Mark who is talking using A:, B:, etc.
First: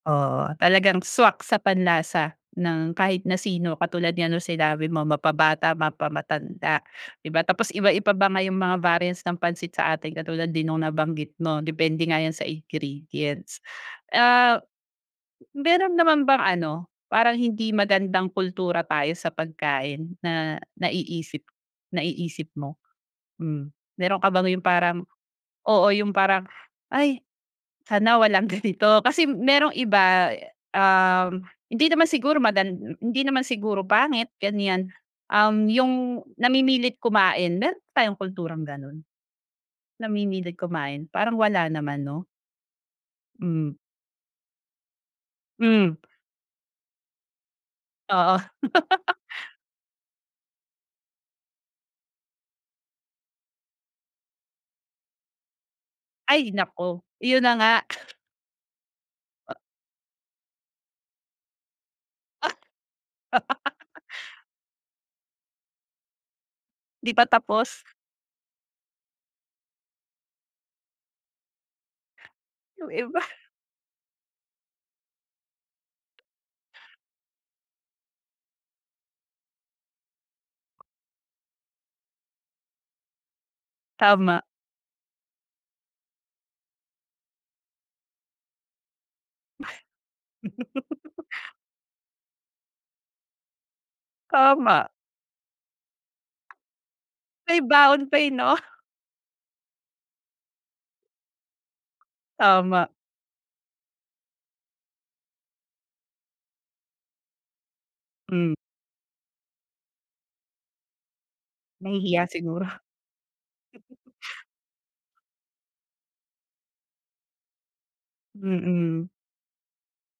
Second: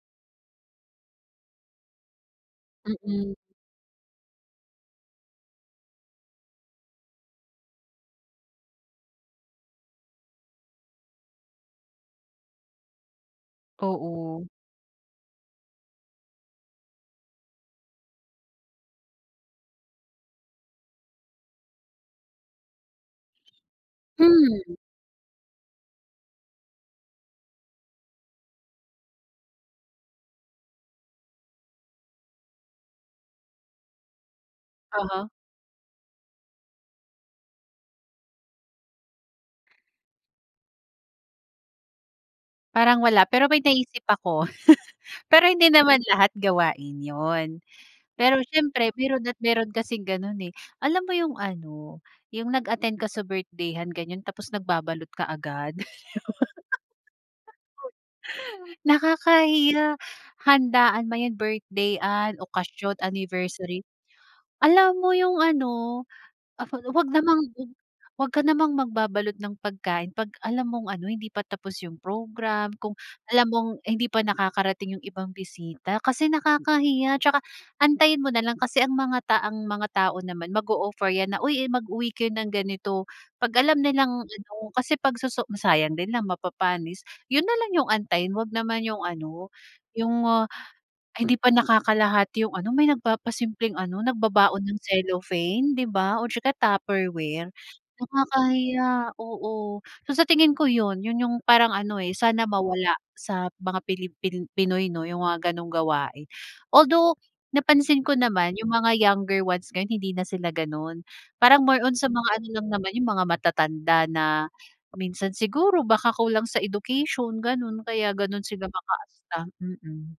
A: Oo. Talagang swak sa panlasa ng kahit
B: Mm.
A: na sino katulad nga ng sinabi mo mapa-bata, mapa-matanda di ba, tapos iba-iba pa nga 'yung mga variants ng pansit sa atin katulad din nung nabanggit mo depende nga 'yan sa ingredients.
B: Oo.
A: Ah, meron naman bang ano, parang hindi magandang kultura tayo sa pagkain na naiisip naiisip mo? Hmm, meron ka bang 'yung
B: Hmm.
A: parang, oo, 'yung parang, "ay sana walang ganito," kasi merong iba, um, hindi naman siguro madan m hindi naman siguro pangit ganiyan,
B: Aha.
A: um, 'yung namimilit kumain, meron ba tayong kulturang gano'n? Namimilit kumain, parang wala naman, 'no?
B: Parang wala, pero may
A: Mm.
B: naisip ako. Pero hindi
A: Hmm.
B: naman lahat gawain 'yun, pero
A: Oo.
B: siyempre meron at meron kasing gano'n, eh. Alam mo 'yung ano 'yung nag-attend ka sa birthday-han ganyon tapos nagbabalot kaagad.
A: Ay naku, 'yun na nga. Oh.
B: Nakakahiya, handaan man 'yan, birthday-han,
A: Ah.
B: okasyon, anniversary, alam mo 'yung ano, af ah, 'wag
A: Di pa
B: namang,
A: tapos?
B: 'wag ka namang magbabalot ng pagkain 'pag alam mong ano, hindi pa tapos 'yung program,
A: Yung
B: kung
A: iba.
B: alam mong hindi pa nakakarating 'yung ibang bisita, kasi nakakahiya, tsaka antayin mo nalang kasi ang mga ta mga tao naman mag-o-offer 'yan na, "uy, mag-uwi kayo ng ganito," Pag alam nilang
A: Tama.
B: ano, kasi pag soso sayang din lang mapapanis, 'yun nalang 'yung antayin, 'wag naman 'yung ano, 'yung ah, ay hindi pa nakakalahati 'yung ano, may nagpapasimpleng ano nagbabaon ng
A: Tama.
B: cellophane di ba o tsaka Tupperware,
A: May baon pa, eh, 'no?
B: nakakahiya, oo. So sa tingin ko 'yun, 'yun 'yung parang ano eh, sana
A: Tama.
B: mawala sa mga Pilipin Pinoy 'no, 'yung mga gano'ng gawain. Although napansin ko
A: Hmm.
B: naman 'yung mga younger ones ngayon, hindi na sila gano'n, parang more on sa
A: Nahihiya
B: mga ano
A: siguro.
B: lang naman 'yung mga matatanda na minsan siguro baka kulang sa education gano'n kaya gano'n sila
A: Mm.
B: makaasta, mm.